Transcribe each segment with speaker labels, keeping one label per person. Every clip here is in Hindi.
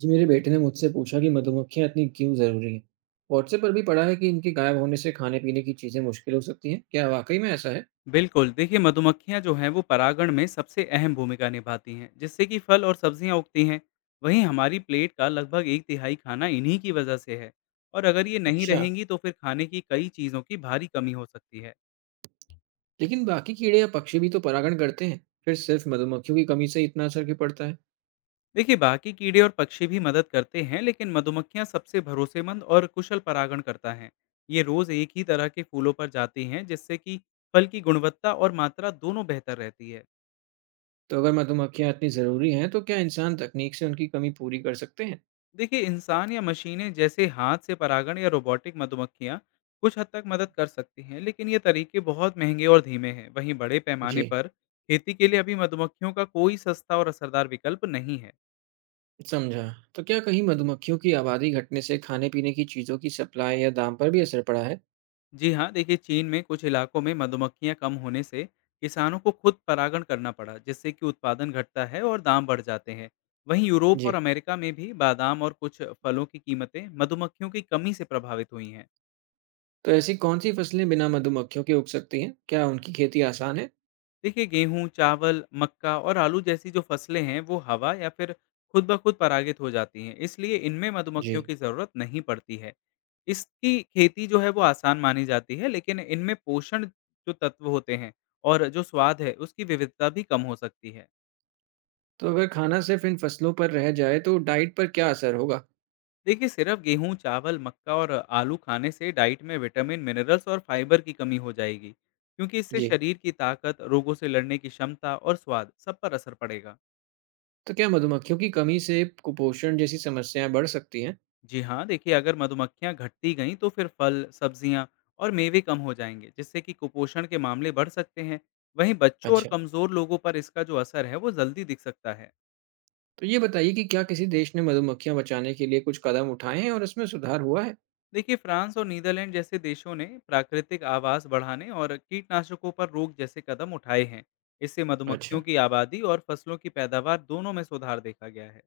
Speaker 1: जी मेरे बेटे ने मुझसे पूछा कि मधुमक्खियां इतनी क्यों ज़रूरी हैं। व्हाट्सएप पर भी पढ़ा है कि इनके गायब होने से खाने पीने की चीज़ें मुश्किल हो सकती हैं। क्या वाकई में ऐसा है?
Speaker 2: बिल्कुल। देखिए मधुमक्खियां जो हैं वो परागण में सबसे अहम भूमिका निभाती हैं, जिससे कि फल और सब्जियां उगती हैं। वहीं हमारी प्लेट का लगभग एक तिहाई खाना इन्हीं की वजह से है। और अगर ये नहीं
Speaker 1: अच्छा,
Speaker 2: रहेंगी तो फिर खाने की कई चीज़ों की भारी कमी हो सकती है।
Speaker 1: लेकिन बाकी कीड़े या पक्षी भी तो परागण करते हैं, फिर सिर्फ मधुमक्खियों की कमी से इतना असर क्यों पड़ता है?
Speaker 2: देखिए बाकी कीड़े और पक्षी भी मदद करते हैं, लेकिन मधुमक्खियां सबसे भरोसेमंद और कुशल परागण करता है। ये रोज़ एक ही तरह के फूलों पर जाती हैं, जिससे कि फल की गुणवत्ता और मात्रा दोनों बेहतर रहती है।
Speaker 1: तो अगर मधुमक्खियां इतनी ज़रूरी हैं तो क्या इंसान तकनीक से उनकी कमी पूरी कर सकते हैं?
Speaker 2: देखिए इंसान या मशीनें, जैसे हाथ से परागण या रोबोटिक मधुमक्खियां, कुछ हद तक मदद कर सकती हैं, लेकिन ये तरीके बहुत महंगे और धीमे हैं। वहीं बड़े पैमाने
Speaker 1: जी।
Speaker 2: पर खेती के लिए अभी मधुमक्खियों का कोई सस्ता और असरदार विकल्प नहीं है।
Speaker 1: समझा। तो क्या कहीं मधुमक्खियों की आबादी घटने से खाने पीने की चीज़ों की सप्लाई या दाम पर भी असर पड़ा है?
Speaker 2: जी हाँ, देखिए चीन में कुछ इलाकों में मधुमक्खियां कम होने से किसानों को खुद परागण करना पड़ा, जिससे कि उत्पादन घटता है और दाम बढ़ जाते हैं। वहीं यूरोप और
Speaker 1: जी।
Speaker 2: अमेरिका में भी बादाम और कुछ फलों की कीमतें मधुमक्खियों की कमी से प्रभावित हुई हैं।
Speaker 1: तो ऐसी कौन सी फसलें बिना मधुमक्खियों के उग सकती हैं? क्या उनकी खेती आसान है?
Speaker 2: देखिए गेहूँ, चावल, मक्का और आलू जैसी जो फसलें हैं वो हवा या फिर खुद ब खुद परागित हो जाती हैं, इसलिए इनमें
Speaker 1: जी।
Speaker 2: मधुमक्खियों की ज़रूरत नहीं पड़ती है। इसकी खेती जो है वो आसान मानी जाती है, लेकिन इनमें पोषण जो तत्व होते हैं और जो स्वाद है उसकी विविधता भी कम हो सकती है।
Speaker 1: तो अगर खाना सिर्फ इन फसलों पर रह जाए तो डाइट पर क्या असर होगा?
Speaker 2: देखिए सिर्फ गेहूँ, चावल, मक्का और आलू खाने से डाइट में विटामिन, मिनरल्स और फाइबर की कमी हो जाएगी, क्योंकि इससे
Speaker 1: जी।
Speaker 2: शरीर की ताकत, रोगों से लड़ने की क्षमता और स्वाद सब पर असर पड़ेगा।
Speaker 1: तो क्या मधुमक्खियों की कमी से कुपोषण जैसी समस्याएं बढ़ सकती हैं?
Speaker 2: जी हाँ, देखिए अगर मधुमक्खियाँ घटती गईं तो फिर फल, सब्जियाँ और मेवे कम हो जाएंगे, जिससे कि कुपोषण के मामले बढ़ सकते हैं। वहीं बच्चों और
Speaker 1: अच्छा,
Speaker 2: कमज़ोर लोगों पर इसका जो असर है वो जल्दी दिख सकता है।
Speaker 1: तो ये बताइए कि क्या किसी देश ने मधुमक्खियां बचाने के लिए कुछ कदम उठाए हैं और इसमें सुधार हुआ है?
Speaker 2: देखिए फ्रांस और नीदरलैंड जैसे देशों ने प्राकृतिक आवास बढ़ाने और कीटनाशकों पर रोक जैसे कदम उठाए हैं। इससे
Speaker 1: अच्छा।
Speaker 2: मधुमक्खियों की आबादी और फसलों की पैदावार दोनों में सुधार देखा गया है।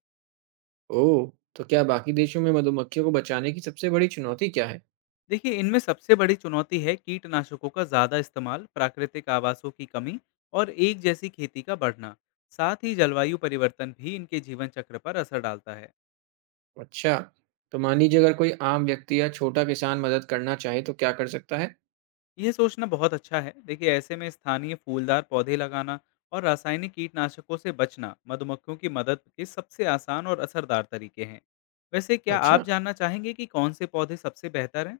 Speaker 1: ओह, तो क्या बाकी देशों में मधुमक्खियों को बचाने की सबसे बड़ी चुनौती क्या है?
Speaker 2: देखिए इनमें सबसे बड़ी चुनौती है कीटनाशकों का ज़्यादा इस्तेमाल, प्राकृतिक आवासों की कमी और एक जैसी खेती का बढ़ना। साथ ही जलवायु परिवर्तन भी इनके जीवन चक्र पर असर डालता है।
Speaker 1: अच्छा, तो मान लीजिए अगर कोई आम व्यक्ति या छोटा किसान मदद करना चाहे तो क्या कर सकता है?
Speaker 2: यह सोचना बहुत अच्छा है। देखिए ऐसे में स्थानीय फूलदार पौधे लगाना और रासायनिक कीटनाशकों से बचना मधुमक्खियों की मदद के सबसे आसान और असरदार तरीके हैं। वैसे क्या आप
Speaker 1: अच्छा।
Speaker 2: जानना चाहेंगे कि कौन से पौधे सबसे बेहतर हैं?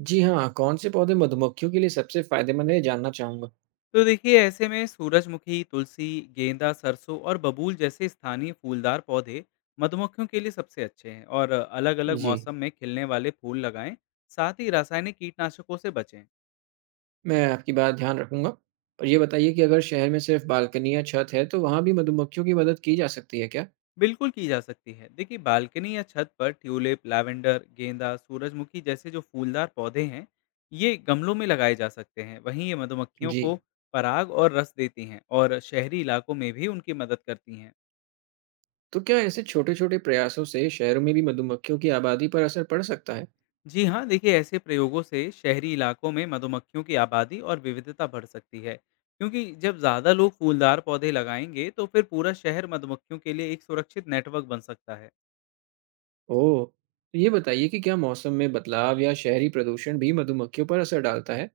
Speaker 1: जी हाँ, कौन से पौधे मधुमक्खियों के लिए सबसे फायदेमंद है ये जानना चाहूंगा।
Speaker 2: तो देखिए ऐसे में सूरजमुखी, तुलसी, गेंदा, सरसों और बबूल जैसे स्थानीय फूलदार पौधे मधुमक्खियों के लिए सबसे अच्छे हैं। और अलग-अलग
Speaker 1: जी,
Speaker 2: मौसम में खिलने वाले फूल लगाएं। साथ ही रासायनिक कीटनाशकों से बचें।
Speaker 1: मैं आपकी बात ध्यान रखूँगा। और ये बताइए कि अगर शहर में सिर्फ़ बालकनी या छत है, तो वहाँ भी मधुमक्खियों की मदद की जा सकती है क्या?
Speaker 2: बिल्कुल की जा सकती है। देखिए बालकनी या छत पर ट्यूलिप, लैवेंडर, गेंदा, सूरजमुखी जैसे जो फूलदार पौधे हैं, ये गमलों में लगाए जा सकते हैं। वहीं ये मधुमक्खियों
Speaker 1: जी।
Speaker 2: को पराग और रस देती हैं और शहरी इलाकों में भी उनकी मदद करती हैं।
Speaker 1: तो क्या ऐसे छोटे-छोटे प्रयासों से शहरों में भी मधुमक्खियों की आबादी पर असर पड़ सकता है?
Speaker 2: जी हाँ, देखिए ऐसे प्रयोगों से शहरी इलाकों में मधुमक्खियों की आबादी और विविधता बढ़ सकती है, क्योंकि जब ज़्यादा लोग फूलदार पौधे लगाएंगे तो फिर पूरा शहर मधुमक्खियों के लिए एक सुरक्षित नेटवर्क बन सकता है।
Speaker 1: ओह! तो ये बताइए कि क्या मौसम में बदलाव या शहरी प्रदूषण भी मधुमक्खियों पर असर डालता है?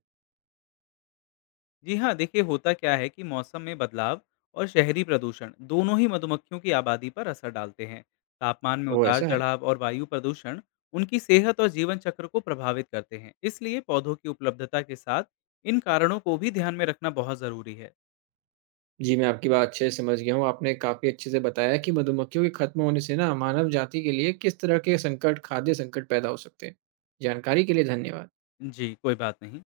Speaker 2: जी हाँ, देखिए होता क्या है कि मौसम में बदलाव और शहरी प्रदूषण दोनों ही मधुमक्खियों की आबादी पर असर डालते हैं। तापमान में
Speaker 1: ओह!
Speaker 2: उतार
Speaker 1: ऐसा है।
Speaker 2: चढ़ाव और वायु प्रदूषण उनकी सेहत और जीवन चक्र को प्रभावित करते हैं, इसलिए पौधों की उपलब्धता के साथ इन कारणों को भी ध्यान में रखना बहुत ज़रूरी है।
Speaker 1: जी, मैं आपकी बात अच्छे से समझ गया हूँ। आपने काफ़ी अच्छे से बताया कि मधुमक्खियों के खत्म होने से ना मानव जाति के लिए किस तरह के संकट, खाद्य संकट पैदा हो सकते हैं। जानकारी के लिए धन्यवाद।
Speaker 2: जी, कोई बात नहीं।